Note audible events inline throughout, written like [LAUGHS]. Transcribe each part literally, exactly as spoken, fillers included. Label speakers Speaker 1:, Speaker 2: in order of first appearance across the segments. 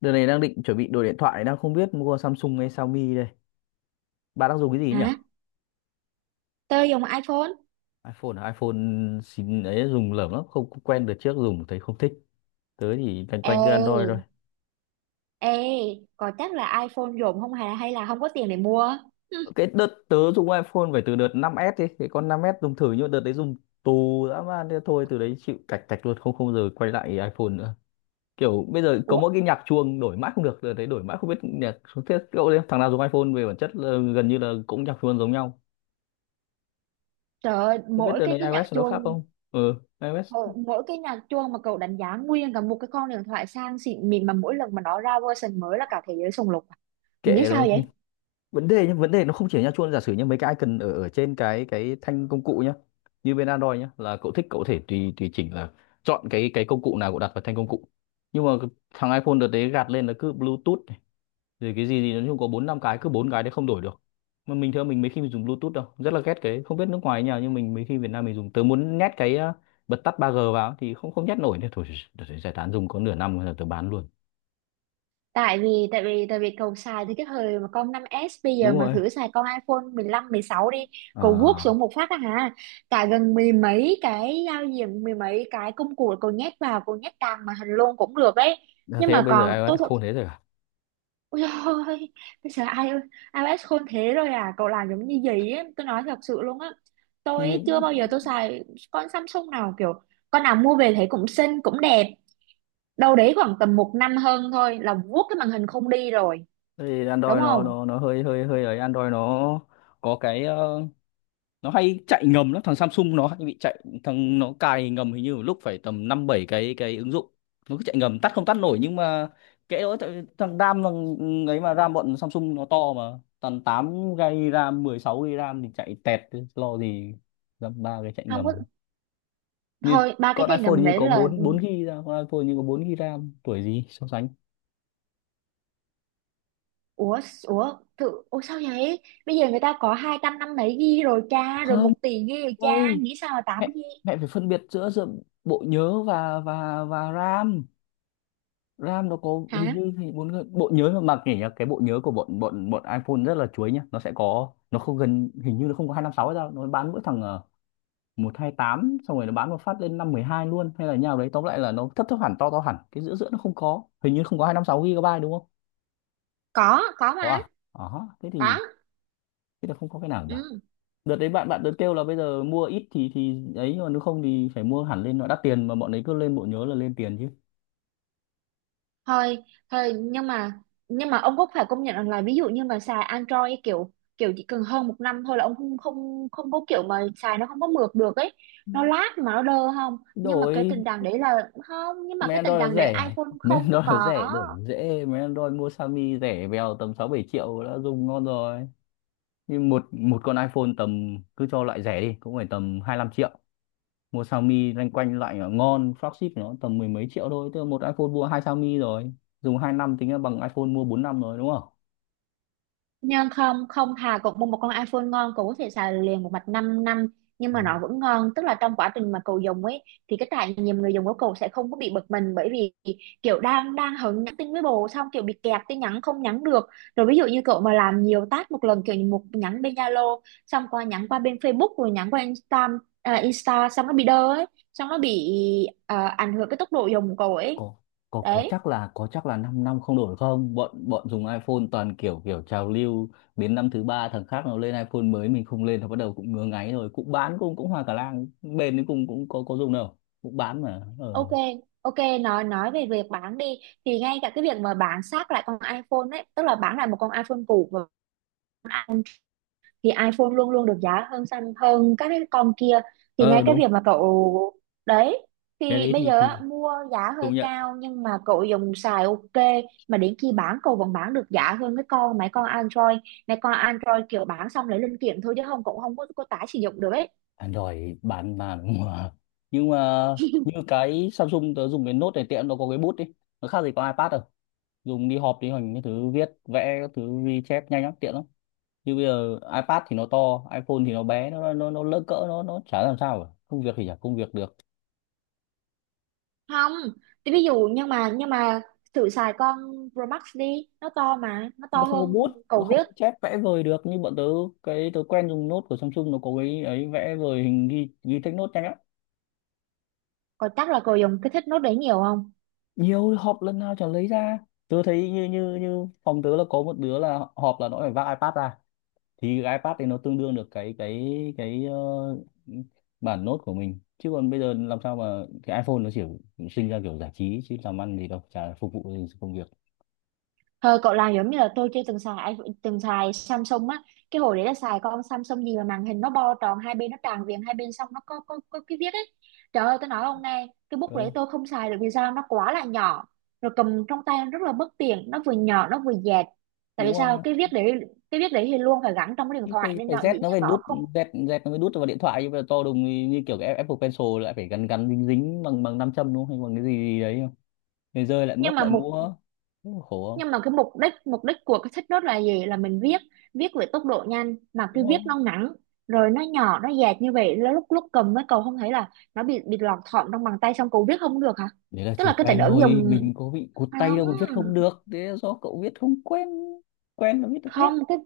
Speaker 1: Đợt này đang định chuẩn bị đổi điện thoại, đang không biết mua Samsung hay Xiaomi đây. Bạn đang dùng cái gì nhỉ?
Speaker 2: Hả? Tôi dùng iPhone?
Speaker 1: iPhone à? iPhone xin ấy dùng lởm lắm, không không quen được, trước dùng thấy không thích. Tớ thì loanh
Speaker 2: Ê,
Speaker 1: quanh cứ Android thôi.
Speaker 2: ê, có chắc là iPhone dùng không hay hay là không có tiền để mua? [LAUGHS] Hừ.
Speaker 1: Cái đợt tớ dùng iPhone phải từ đợt năm ét đi, cái con năm ét dùng thử, nhưng mà đợt đấy dùng tù dã man, thế thôi từ đấy chịu, cạch cạch luôn, không không giờ quay lại iPhone nữa. Kiểu bây giờ có
Speaker 2: Ủa,
Speaker 1: mỗi cái nhạc chuông đổi mãi không được, đợt đấy đổi mãi không biết nhạc xuống thiết cậu đấy, thằng nào dùng iPhone về bản chất là gần như là cũng nhạc chuông giống nhau.
Speaker 2: trời ơi,
Speaker 1: Không biết
Speaker 2: mỗi
Speaker 1: đợt
Speaker 2: cái
Speaker 1: này
Speaker 2: cái nhạc
Speaker 1: iOS nó khác
Speaker 2: chuông
Speaker 1: không? Ừ, iOS
Speaker 2: mỗi, mỗi cái nhạc chuông mà cậu đánh giá nguyên cả một cái con điện thoại sang xịn mịn mà mỗi lần mà nó ra version mới là cả thế giới sùng lục. À? Nghĩ
Speaker 1: kệ
Speaker 2: sao
Speaker 1: rồi.
Speaker 2: vậy?
Speaker 1: Vấn đề nhá, vấn đề nó không chỉ ở nha chuông, giả sử như mấy cái icon ở ở trên cái cái thanh công cụ nhá, như bên Android nhá, là cậu thích cậu có thể tùy tùy chỉnh, là chọn cái cái công cụ nào cậu đặt vào thanh công cụ. Nhưng mà cái- thằng iPhone đợt đấy gạt lên là cứ Bluetooth này, rồi cái gì gì nói chung có bốn năm cái, cứ bốn cái đấy không đổi được. Mà mình thưa, mình mấy khi mình dùng Bluetooth đâu, rất là ghét cái, không biết nước ngoài như nào nhưng mình mấy khi, Việt Nam mình dùng, tớ muốn nhét cái ờ, bật tắt ba g vào thì không không nhét nổi, nữa thôi đợt đấy giải tán, dùng có nửa năm rồi tớ bán luôn.
Speaker 2: tại vì tại vì tại vì cậu xài từ cái thời mà con năm s, bây giờ
Speaker 1: Đúng
Speaker 2: mà
Speaker 1: rồi,
Speaker 2: thử xài con iPhone mười lăm mười sáu đi. Cậu vuốt xuống
Speaker 1: à,
Speaker 2: một phát á hả, cả gần mười mấy cái giao diện, mười mấy cái công cụ cậu nhét vào, cậu nhét càng màn hình luôn cũng được đấy, nhưng
Speaker 1: thế
Speaker 2: mà
Speaker 1: bây giờ
Speaker 2: còn tôi
Speaker 1: iOS
Speaker 2: thật.
Speaker 1: khôn thế rồi à?
Speaker 2: Ôi dồi ôi, bây giờ ai iOS khôn thế rồi à? Cậu làm giống như gì ấy, tôi nói thật sự luôn á,
Speaker 1: Như
Speaker 2: tôi ấy chưa
Speaker 1: những,
Speaker 2: bao giờ tôi xài con Samsung nào kiểu, con nào mua về thấy cũng xinh cũng đẹp, đâu đấy khoảng tầm một năm hơn thôi là vuốt cái màn hình không đi rồi,
Speaker 1: thì
Speaker 2: đúng
Speaker 1: Android nó
Speaker 2: không?
Speaker 1: nó nó hơi hơi hơi ấy, Android nó có cái ờ, nó hay chạy ngầm lắm, thằng Samsung nó hay bị chạy, thằng nó cài ngầm hình như một lúc phải tầm năm bảy cái, cái ứng dụng nó cứ chạy ngầm, tắt không tắt nổi. Nhưng mà kệ đó, tại- thằng RAM, thằng ấy mà, RAM bọn Samsung nó to mà, tầm tám gi bê RAM, mười sáu gi bê RAM thì chạy tẹt chứ lo gì dăm ba cái chạy
Speaker 2: Không có.
Speaker 1: ngầm. Như
Speaker 2: Thôi ba cái
Speaker 1: con
Speaker 2: trải
Speaker 1: iPhone hình
Speaker 2: ngầm
Speaker 1: như
Speaker 2: đấy
Speaker 1: có
Speaker 2: là
Speaker 1: bốn 4 GB RAM, con iPhone hình như có bốn ghi ga bai RAM, tuổi gì so sánh.
Speaker 2: ủa ủa tự ủa sao vậy? Bây giờ người ta có hai trăm năm mươi ghi rồi cha, rồi
Speaker 1: Không,
Speaker 2: một tỷ ghi rồi cha,
Speaker 1: ơi
Speaker 2: nghĩ sao mà tám
Speaker 1: mẹ,
Speaker 2: ghi?
Speaker 1: mẹ phải phân biệt giữa giữa bộ nhớ và và và RAM. RAM nó có
Speaker 2: Hả?
Speaker 1: hình như thì bốn cái- bộ nhớ mà, mặc nhỉ nhá, cái bộ nhớ của bọn bọn bọn iPhone rất là chuối nhá, nó sẽ có, nó không, gần hình như nó không có hai trăm năm mươi sáu hay sao, nó bán mỗi thằng ờ, một hai tám, xong rồi nó bán một phát lên năm mười hai luôn, hay là như đấy. Tóm lại là nó thấp thấp hẳn, to to hẳn, cái giữa giữa nó không có, hình như không có hai trăm năm mươi sáu gi bê đúng không?
Speaker 2: có có
Speaker 1: Có
Speaker 2: mà.
Speaker 1: à? Ờ, thế thì,
Speaker 2: Có.
Speaker 1: thế là không có cái nào nhỉ.
Speaker 2: Ừ.
Speaker 1: Đợt đấy bạn bạn đợt kêu là bây giờ mua ít thì thì ấy, nhưng mà nếu không thì phải mua hẳn lên, nó đắt tiền mà bọn ấy cứ lên bộ nhớ là lên tiền chứ.
Speaker 2: Thôi, thôi, nhưng mà nhưng mà ông cũng phải công nhận rằng là ví dụ như mà xài Android kiểu, kiểu chỉ cần hơn một năm thôi là ông không không không có kiểu mà xài nó không có mượt được ấy, nó lag mà nó đơ. Không, nhưng mà cái
Speaker 1: Đổi
Speaker 2: tình trạng đấy là không, nhưng mà
Speaker 1: mấy
Speaker 2: cái tình
Speaker 1: Android nó
Speaker 2: trạng đấy
Speaker 1: rẻ,
Speaker 2: iPhone
Speaker 1: mấy
Speaker 2: không
Speaker 1: Android nó
Speaker 2: có.
Speaker 1: rẻ đổi nó dễ, mấy Android mua Xiaomi rẻ bèo, tầm sáu bảy triệu đã dùng ngon rồi. Nhưng một một con iPhone tầm, cứ cho loại rẻ đi, cũng phải tầm hai lăm triệu. Mua Xiaomi loanh quanh loại ngon flagship nó tầm mười mấy triệu thôi, tức là một iPhone mua hai Xiaomi rồi, dùng hai năm tính là bằng iPhone mua bốn năm rồi đúng không?
Speaker 2: Nhưng không, không, thà cậu mua một con iPhone ngon cậu có thể xài liền một mạch 5 năm nhưng
Speaker 1: Ừ.
Speaker 2: mà nó vẫn ngon, tức là trong quá trình mà cậu dùng ấy thì cái trải nghiệm người dùng của cậu sẽ không có bị bực mình, bởi vì kiểu đang đang hứng nhắn tin với bồ xong kiểu bị kẹt tin nhắn không nhắn được, rồi ví dụ như cậu mà làm nhiều task một lần, kiểu như một nhắn bên Zalo xong qua nhắn qua bên Facebook rồi nhắn qua Insta, à, Insta xong nó bị đơ ấy, xong nó bị à, ảnh hưởng cái tốc độ dùng của cậu ấy.
Speaker 1: Có, có có
Speaker 2: Đấy.
Speaker 1: chắc là, có chắc là 5 năm năm không đổi không? Bọn, bọn dùng iPhone toàn kiểu kiểu trào lưu, đến năm thứ ba thằng khác nó lên iPhone mới, mình không lên nó bắt đầu cũng ngứa ngáy rồi, cũng bán, cũng cũng hoa cả lang, bền đến cùng cũng có có dùng đâu, cũng bán mà.
Speaker 2: Ok,
Speaker 1: Ờ,
Speaker 2: ok, nói nói về việc bán đi, thì ngay cả cái việc mà bán xác lại con iPhone ấy, tức là bán lại một con iPhone cũ mà, thì iPhone luôn luôn được giá hơn xanh hơn các cái con kia. Thì
Speaker 1: ờ
Speaker 2: ngay cái
Speaker 1: đúng,
Speaker 2: việc mà cậu đấy,
Speaker 1: cái
Speaker 2: thì
Speaker 1: đấy
Speaker 2: bây
Speaker 1: thì
Speaker 2: giờ á,
Speaker 1: thì
Speaker 2: mua giá hơi
Speaker 1: công nhận.
Speaker 2: cao nhưng mà cậu dùng xài ok, mà đến khi bán cậu vẫn bán được giá hơn cái con mấy con Android. Mấy con Android kiểu bán xong lấy linh kiện thôi chứ không cũng không có, có tái sử dụng được ấy.
Speaker 1: Android bán mà, đúng mà. Nhưng mà như cái Samsung tớ dùng, cái Note này tiện, nó có cái bút đi, nó khác gì có iPad đâu, dùng đi họp đi hành, cái thứ viết vẽ các thứ ghi chép nhanh lắm, tiện lắm. Như bây giờ iPad thì nó to, iPhone thì nó bé, nó nó nó lỡ cỡ, nó nó chả làm sao cả, công việc thì chả công việc được.
Speaker 2: Không, thì ví dụ nhưng mà nhưng mà thử xài con Pro Max đi, nó to mà, nó
Speaker 1: Nó
Speaker 2: to
Speaker 1: không có
Speaker 2: hơn,
Speaker 1: bút, nó
Speaker 2: cậu
Speaker 1: không
Speaker 2: viết,
Speaker 1: có chép vẽ vời được như bọn tớ. Cái tớ quen dùng nốt của Samsung nó có cái ấy, vẽ vời hình, ghi ghi text nốt nhanh lắm.
Speaker 2: cậu chắc là cậu dùng cái thích nốt đấy nhiều không?
Speaker 1: Nhiều, họp lần nào chẳng lấy ra. Tớ thấy như, như như phòng tớ là có một đứa là họp là nó phải vác iPad ra, thì cái iPad thì nó tương đương được cái cái cái ờ, bản nốt của mình, chứ còn bây giờ làm sao mà cái iPhone nó chỉ sinh ra kiểu giải trí chứ làm ăn gì đâu, chả phục vụ gì công việc.
Speaker 2: Thôi cậu làm giống như là tôi chưa từng xài iPhone- từng xài Samsung á. Cái hồi đấy là xài con Samsung gì mà màn hình nó bo tròn hai bên, nó tràn viền hai bên, xong nó có có có cái viết ấy. Trời ơi tôi nói ông này, cái bút
Speaker 1: Ừ,
Speaker 2: đấy tôi không xài được, vì sao, nó quá là nhỏ, rồi cầm trong tay nó rất là bất tiện, nó vừa nhỏ nó vừa dẹt. Tại
Speaker 1: đúng
Speaker 2: vì
Speaker 1: rồi
Speaker 2: sao,
Speaker 1: đó.
Speaker 2: cái viết đấy, cái viết đấy thì luôn phải gắn trong cái điện
Speaker 1: Cái,
Speaker 2: thoại
Speaker 1: cái,
Speaker 2: nên
Speaker 1: cái
Speaker 2: là dĩ
Speaker 1: Z nó
Speaker 2: nhiên
Speaker 1: phải
Speaker 2: nó
Speaker 1: đút,
Speaker 2: không.
Speaker 1: Z, Z nó mới đút vào điện thoại nhưng mà to đùng, thì như kiểu cái Apple Pencil lại phải gắn gắn dính dính bằng bằng nam châm đúng không, hay bằng cái gì, gì đấy không, người rơi lại
Speaker 2: Nhưng
Speaker 1: mất,
Speaker 2: mà
Speaker 1: lại
Speaker 2: một,
Speaker 1: mua. Thế mà khổ không,
Speaker 2: nhưng mà cái mục đích mục đích của cái sách nốt là gì, là mình viết, viết với tốc độ nhanh mà cứ
Speaker 1: đúng
Speaker 2: viết
Speaker 1: không?
Speaker 2: nó ngắn rồi, nó nhỏ nó dẹt như vậy, lúc lúc cầm với cậu không thấy là nó bị bị lọt thỏm trong bàn tay xong cậu viết không được hả?
Speaker 1: Đấy là
Speaker 2: Tức
Speaker 1: chưa
Speaker 2: là cái tính
Speaker 1: quen
Speaker 2: ứng
Speaker 1: thôi,
Speaker 2: dụng
Speaker 1: mình có bị cụt tay
Speaker 2: không.
Speaker 1: đâu mà viết không được, thế là do cậu viết không quen, quen là viết được hết.
Speaker 2: không cái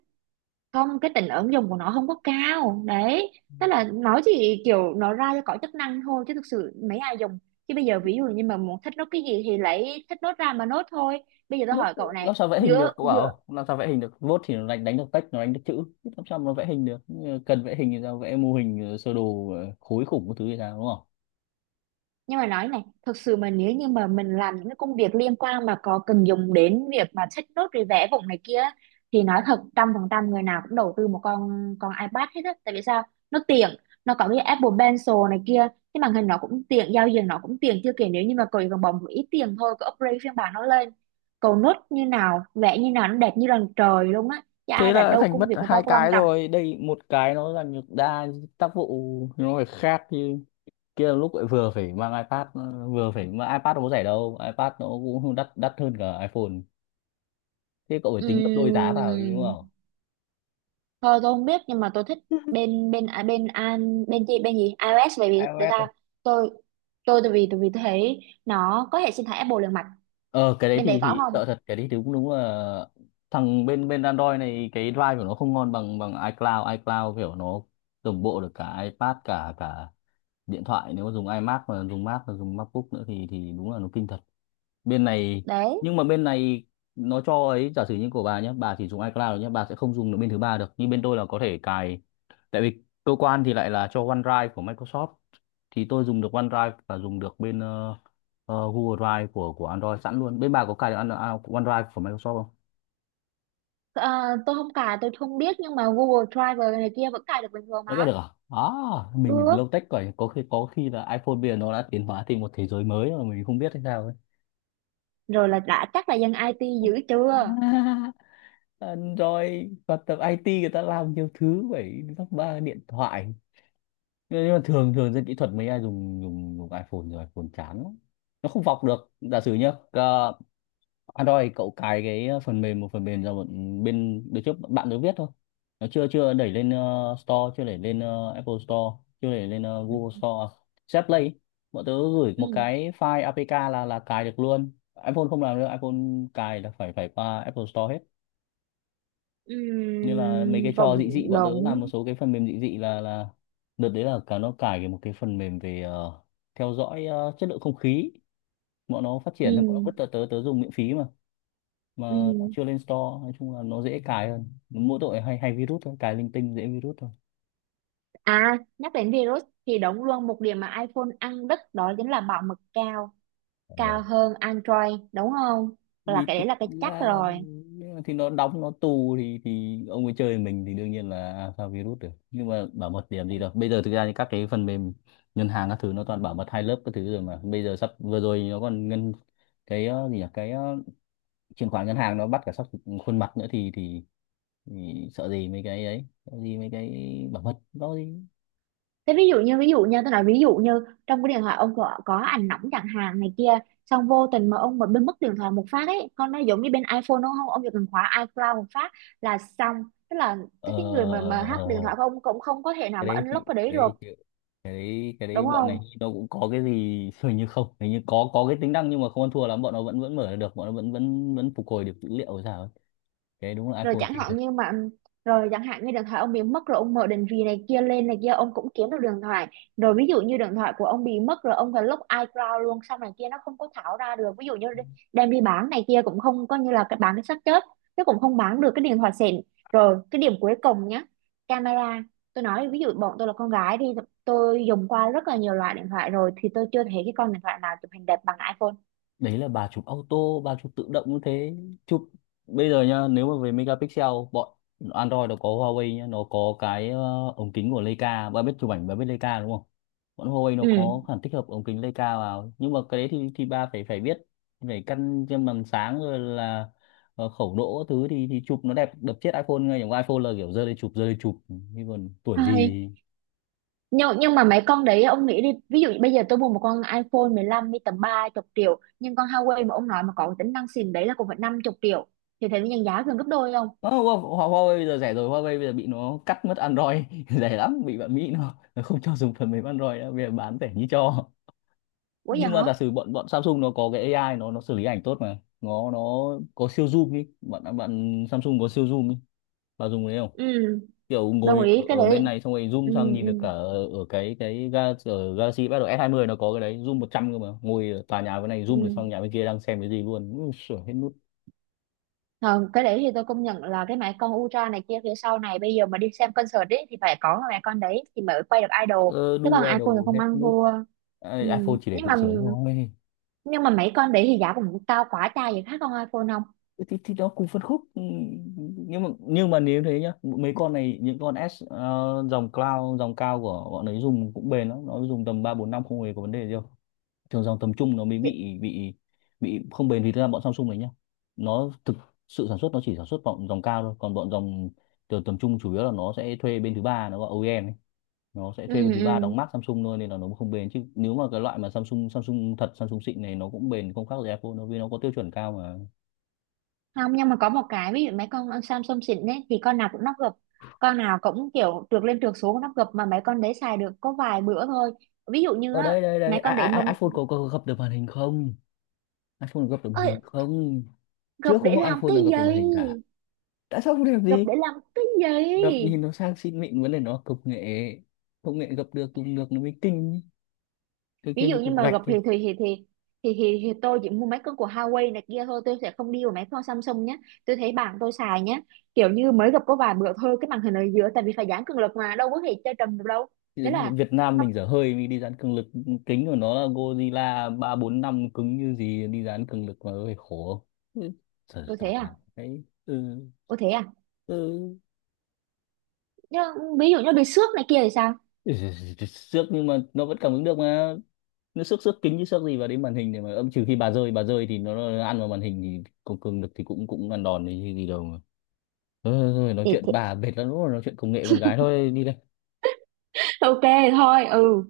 Speaker 2: không cái tính ứng dụng của nó không có cao đấy, tức là nó chỉ kiểu nó ra cho có chức năng thôi chứ thực sự mấy ai dùng. Chứ bây giờ ví dụ như mà muốn thích nốt cái gì thì lấy thích nốt ra mà nốt thôi. Bây giờ tôi
Speaker 1: Nốt
Speaker 2: hỏi cậu này,
Speaker 1: làm sao vẽ hình
Speaker 2: giữa
Speaker 1: được, cậu
Speaker 2: giữa
Speaker 1: bảo làm sao vẽ hình được. Nốt thì nó đánh đánh được text, nó đánh được chữ, làm sao mà nó vẽ hình được. Nhưng mà cần vẽ hình thì sao, vẽ mô hình ờ, sơ đồ ờ, khối khủng cái thứ gì sao, đúng không?
Speaker 2: nhưng mà nói này, thực sự mà nếu như mà mình làm những cái công việc liên quan mà có cần dùng đến việc mà check nốt rồi vẽ vùng này kia á, thì nói thật trăm phần trăm người nào cũng đầu tư một con con iPad hết á, tại vì sao, nó tiện, nó có cái Apple Pencil này kia, cái màn hình nó cũng tiện, giao diện nó cũng tiện, chưa kể nếu như mà cậu chỉ cần bỏ một ít tiền thôi, cậu upgrade phiên bản nó lên, cậu nốt như nào vẽ như nào nó đẹp như lần trời luôn á, chứ ai
Speaker 1: Thế là
Speaker 2: rảnh
Speaker 1: đã
Speaker 2: đâu,
Speaker 1: thành
Speaker 2: công
Speaker 1: mất
Speaker 2: việc người ta
Speaker 1: hai
Speaker 2: có quan
Speaker 1: cái
Speaker 2: trọng.
Speaker 1: rồi đây, một cái nó là nhược đa tác vụ, nó phải khác. Như kia là lúc lại vừa phải mang iPad, vừa phải mang iPad, nó có rẻ đâu, iPad nó cũng không đắt, đắt hơn cả iPhone, thế cậu phải tính gấp đôi giá vào chứ đúng
Speaker 2: Ừm,
Speaker 1: không?
Speaker 2: Thôi tôi không biết nhưng mà tôi thích bên bên à, bên an bên gì bên gì iOS, bởi vì tại
Speaker 1: iOS ấy.
Speaker 2: sao, tôi tôi tại vì tại vì tôi thấy nó có hệ sinh thái Apple liền mạch.
Speaker 1: Ờ cái đấy
Speaker 2: Bên
Speaker 1: thì
Speaker 2: đấy có
Speaker 1: thì
Speaker 2: không?
Speaker 1: sợ thật, cái đấy thì cũng đúng là, thằng bên bên Android này, cái drive của nó không ngon bằng bằng iCloud, iCloud kiểu nó đồng bộ được cả iPad, cả cả điện thoại, nếu mà dùng iMac, mà dùng Mac, mà dùng MacBook nữa thì thì đúng là nó kinh thật. Bên này,
Speaker 2: Đấy.
Speaker 1: nhưng mà bên này nó cho ấy, giả sử như của bà nhé, bà chỉ dùng iCloud nhé, bà sẽ không dùng được bên thứ ba được, nhưng bên tôi là có thể cài. Tại vì cơ quan thì lại là cho OneDrive của Microsoft, thì tôi dùng được OneDrive, và dùng được bên ờ, ờ, Google Drive của của Android sẵn luôn. Bên bà có cài được An- à, OneDrive của Microsoft không?
Speaker 2: Ờ, tôi không cài tôi không biết nhưng mà Google Drive này kia vẫn cài được bình thường
Speaker 1: Có cài
Speaker 2: mà.
Speaker 1: được à? À, mình
Speaker 2: Được.
Speaker 1: lâu tech rồi, có khi, có khi là iPhone bây giờ nó đã tiến hóa thành một thế giới mới mà mình không biết hay sao ấy.
Speaker 2: Rồi là đã chắc là dân IT dữ chưa.
Speaker 1: [LAUGHS] À, rồi và tập i tê người ta làm nhiều thứ, phải lắp ba điện thoại. Ờ, nhưng mà thường thường dân kỹ thuật mấy ai dùng dùng dùng iPhone, rồi iPhone chán lắm. Nó không vọc được, giả sử nhá, ờ, Android cậu cài cái phần mềm, một phần mềm ra, một bên đứa trước, bạn đứa viết thôi, nó chưa chưa đẩy lên ờ, Store, chưa đẩy lên ờ, Apple Store, chưa đẩy lên ờ,
Speaker 2: Ừ,
Speaker 1: Google Store Set Play ấy. Bọn tớ gửi
Speaker 2: ừ,
Speaker 1: một cái file a pê ca là là cài được luôn. iPhone không làm được. iPhone cài là phải phải qua Apple Store hết.
Speaker 2: ừ,
Speaker 1: Như là mấy cái trò dị
Speaker 2: cộng
Speaker 1: dị, bọn tớ làm
Speaker 2: đồng,
Speaker 1: một số cái phần mềm dị dị là là đợt đấy là cả nó cài cái một cái phần mềm về ờ, theo dõi ờ, chất lượng không khí. Bọn nó phát
Speaker 2: ừ,
Speaker 1: triển thì bọn nó vứt tớ, tớ tớ dùng miễn phí mà mà nó
Speaker 2: ừ.
Speaker 1: chưa lên store. Nói chung là nó dễ cài hơn, mỗi tội hay hay virus thôi, cài linh tinh dễ virus
Speaker 2: À, nhắc đến virus thì đúng luôn một điểm mà iPhone ăn đứt đó chính là bảo mật cao, cao
Speaker 1: thôi.
Speaker 2: hơn Android đúng không? Là
Speaker 1: Vì
Speaker 2: cái
Speaker 1: thực
Speaker 2: đấy là cái chắc
Speaker 1: ra là
Speaker 2: rồi.
Speaker 1: nhưng mà thì nó đóng, nó tù, thì thì ông ấy chơi mình thì đương nhiên là alpha virus được. Nhưng mà bảo mật điểm gì đâu, bây giờ thực ra thì các cái phần mềm ngân hàng các thứ nó toàn bảo mật hai lớp các thứ rồi mà. Bây giờ sắp vừa rồi nó còn ngân cái ờ, gì nhỉ, cái ờ, chuyển khoản ngân hàng, nó bắt cả sắp khuôn mặt nữa thì, thì thì sợ gì mấy cái ấy, sợ gì mấy cái bảo mật đó gì.
Speaker 2: Thế ví dụ như, ví dụ như tôi nói, ví dụ như trong cái điện thoại ông có, có ảnh nóng chẳng hạn này kia, xong vô tình mà ông mà bên mất điện thoại một phát ấy, con nó giống như bên iPhone đúng không, ông chỉ cần khóa iCloud một phát là xong, tức là
Speaker 1: ờ
Speaker 2: cái cái người
Speaker 1: ờ,
Speaker 2: mà mà
Speaker 1: ờ, ờ,
Speaker 2: hack điện
Speaker 1: ờ.
Speaker 2: thoại của ông cũng không có thể nào
Speaker 1: Cái
Speaker 2: mà
Speaker 1: đấy chịu,
Speaker 2: unlock cái đấy
Speaker 1: cái đấy
Speaker 2: được,
Speaker 1: cái đấy cái đấy
Speaker 2: đúng
Speaker 1: bọn
Speaker 2: không?
Speaker 1: này nó cũng có cái gì. [LAUGHS] Hình như không, hình như có có cái tính năng nhưng mà không ăn thua lắm. Bọn nó vẫn vẫn mở được, bọn nó vẫn vẫn vẫn phục hồi được dữ liệu rồi sao ấy. Cái đấy đúng là
Speaker 2: Rồi
Speaker 1: iPhone.
Speaker 2: chẳng hạn như mà rồi chẳng hạn như điện thoại ông bị mất rồi, ông mở định vị này kia lên này kia, ông cũng kiếm được điện thoại. Rồi ví dụ như điện thoại của ông bị mất rồi ông phải lúc iCloud luôn xong này kia, nó không có thảo ra được, ví dụ như đi- đem đi bán này kia cũng không, coi như là cái bán cái xác chết chứ cũng không bán được cái điện thoại xịn. Rồi cái điểm cuối cùng nhá, camera. Tôi nói ví dụ bọn tôi là con gái đi, tôi dùng qua rất là nhiều loại điện thoại rồi thì tôi chưa thấy cái con điện thoại nào chụp hình đẹp bằng iPhone.
Speaker 1: Đấy là bà chụp auto, bà chụp tự động như thế. Chụp bây giờ nhá, nếu mà về megapixel, bọn Android nó có Huawei nhá, nó có cái ờ, ống kính của Leica. Bà biết chụp ảnh, bà biết Leica đúng không. Bọn Huawei nó có khả năng tích hợp ống kính Leica vào, nhưng mà cái đấy thì thì bà phải phải biết, phải căn trên màn sáng rồi là ờ, khẩu độ các thứ, thì thì chụp nó đẹp đập chết iPhone ngay. Chẳng qua iPhone là kiểu giơ lên chụp, giơ lên chụp, nhưng còn tuổi gì.
Speaker 2: Ừ. nhưng nhưng mà mấy con đấy ông nghĩ đi, ví dụ như bây giờ tôi mua một con iPhone mười lăm đi tầm ba chục triệu, nhưng con Huawei mà ông nói mà có cái tính năng xịn đấy là cũng phải năm chục triệu, thì thấy nhân giá gần gấp đôi không?
Speaker 1: Ờ, Hua- Hua- Huawei bây giờ rẻ rồi. Huawei bây giờ bị nó cắt mất Android [LAUGHS] rẻ lắm, bị bạn Mỹ nó, nó không cho dùng phần mềm Android nữa, bây giờ bán rẻ như cho.
Speaker 2: Quá vậy
Speaker 1: Nhưng
Speaker 2: hả?
Speaker 1: mà giả sử bọn bọn Samsung nó có cái a i, nó nó xử lý ảnh tốt mà nó nó có siêu zoom đi, bạn bạn Samsung có siêu zoom đi, bạn dùng cái đấy không.
Speaker 2: Ừ,
Speaker 1: Kiểu
Speaker 2: đồng
Speaker 1: ngồi
Speaker 2: ý
Speaker 1: ở,
Speaker 2: cái
Speaker 1: ở
Speaker 2: đấy.
Speaker 1: bên này xong rồi zoom
Speaker 2: Ừ,
Speaker 1: sang nhìn
Speaker 2: ừ,
Speaker 1: được cả ở, ở cái cái ga, ở Galaxy bắt đầu S hai mươi nó có cái đấy, zoom một trăm cơ. Mà ngồi ở tòa nhà bên này zoom được sang
Speaker 2: ừ.
Speaker 1: nhà bên kia đang xem cái gì luôn. Ui, sửa hết nút,
Speaker 2: Ờ, cái đấy thì tôi công nhận là cái máy con Ultra này kia phía sau này, bây giờ mà đi xem concert ấy thì phải có cái máy con đấy thì mới quay được idol,
Speaker 1: ờ,
Speaker 2: chứ
Speaker 1: đu
Speaker 2: còn
Speaker 1: AI
Speaker 2: iPhone thì
Speaker 1: đồ
Speaker 2: không
Speaker 1: hết
Speaker 2: ăn
Speaker 1: nút.
Speaker 2: thua.
Speaker 1: Ai-
Speaker 2: Ừ.
Speaker 1: iPhone chỉ để
Speaker 2: Nhưng
Speaker 1: tự
Speaker 2: mà
Speaker 1: sướng thôi.
Speaker 2: nhưng mà mấy con đấy thì giá cũng cao quá cha vậy, khác con iPhone không?
Speaker 1: Thì, thì nó cùng phân khúc, ừ, nhưng mà nhưng mà nếu thế nhá, mấy con này, những con S ờ, dòng cloud, dòng cao của bọn ấy dùng cũng bền lắm, nó dùng tầm ba bốn năm không hề có vấn đề gì đâu. Thường dòng tầm trung nó mới
Speaker 2: Chứ-
Speaker 1: bị bị bị không bền. Vì thực ra bọn Samsung này nhá, nó thực sự sản xuất, nó chỉ sản xuất bọn dòng cao thôi, còn bọn dòng từ tầm trung chủ yếu là nó sẽ thuê bên thứ ba, nó gọi âu i em ấy. Nó sẽ
Speaker 2: ừ,
Speaker 1: thuê bên thứ ba đóng
Speaker 2: ừ,
Speaker 1: mác Samsung thôi nên là nó không bền. Chứ nếu mà cái loại mà Samsung Samsung thật, Samsung xịn này, nó cũng bền không khác gì Apple, nó vì nó có tiêu chuẩn cao mà.
Speaker 2: không, nhưng mà có một cái ví dụ, mấy con Samsung xịn ấy thì con nào cũng nắp gập, con nào cũng kiểu trượt lên trượt xuống nắp gập, mà mấy con đấy xài được có vài bữa thôi, ví dụ như
Speaker 1: Ở
Speaker 2: á,
Speaker 1: đây đây đây I,
Speaker 2: mấy con để
Speaker 1: I, I-
Speaker 2: mâm
Speaker 1: iPhone có, có gập được màn hình không, iPhone gập được màn
Speaker 2: ơi.
Speaker 1: hình không?
Speaker 2: Gập
Speaker 1: Trước
Speaker 2: để
Speaker 1: không có
Speaker 2: làm
Speaker 1: iPhone
Speaker 2: cái
Speaker 1: nào gập được màn hình cả.
Speaker 2: gì?
Speaker 1: Tại sao không đẹp
Speaker 2: Gập
Speaker 1: gì?
Speaker 2: để làm cái
Speaker 1: Gập nhìn
Speaker 2: gì?
Speaker 1: nó sang xịn mịn, vấn đề nó công nghệ, công nghệ gập được, dùng được nó mới kinh. Cái
Speaker 2: Ví
Speaker 1: kia như
Speaker 2: dụ như
Speaker 1: cục
Speaker 2: mà
Speaker 1: gạch
Speaker 2: gập thì
Speaker 1: ấy.
Speaker 2: thì thì thì thì, thì, thì tôi chỉ mua mấy con của Huawei này kia thôi, tôi sẽ không đi vào mấy con Samsung nhé. Tôi thấy bạn tôi xài nhé, kiểu như mới gập có vài bữa thôi, cái màn hình ở giữa tại vì phải giãn cường lực mà đâu có thể chơi trầm được đâu.
Speaker 1: Thì
Speaker 2: Thế là
Speaker 1: Việt Nam
Speaker 2: nó
Speaker 1: mình dở hơi mình đi dán cường lực. Kính của nó là Godzilla ba bốn năm, cứng như gì đi dán cường lực mà hơi khổ. Ừ, sợ
Speaker 2: có thế
Speaker 1: toàn là
Speaker 2: à?
Speaker 1: cái ừ,
Speaker 2: Có thế à?
Speaker 1: ừ.
Speaker 2: Nhưng ví dụ như bị xước này kia thì sao?
Speaker 1: Ừ, xước nhưng mà nó vẫn cảm ứng được mà. Nó xước xước kính chứ xước gì vào đến màn hình để mà âm. Trừ khi bà rơi, bà rơi thì nó, nó ăn vào màn hình thì không cương được thì cũng cũng ăn đòn thì gì đâu mà. Thôi, thôi, thôi, nói
Speaker 2: thì,
Speaker 1: chuyện
Speaker 2: thì
Speaker 1: bà mệt lắm rồi, nói chuyện công nghệ con gái thôi đi.
Speaker 2: ok, thôi ừ.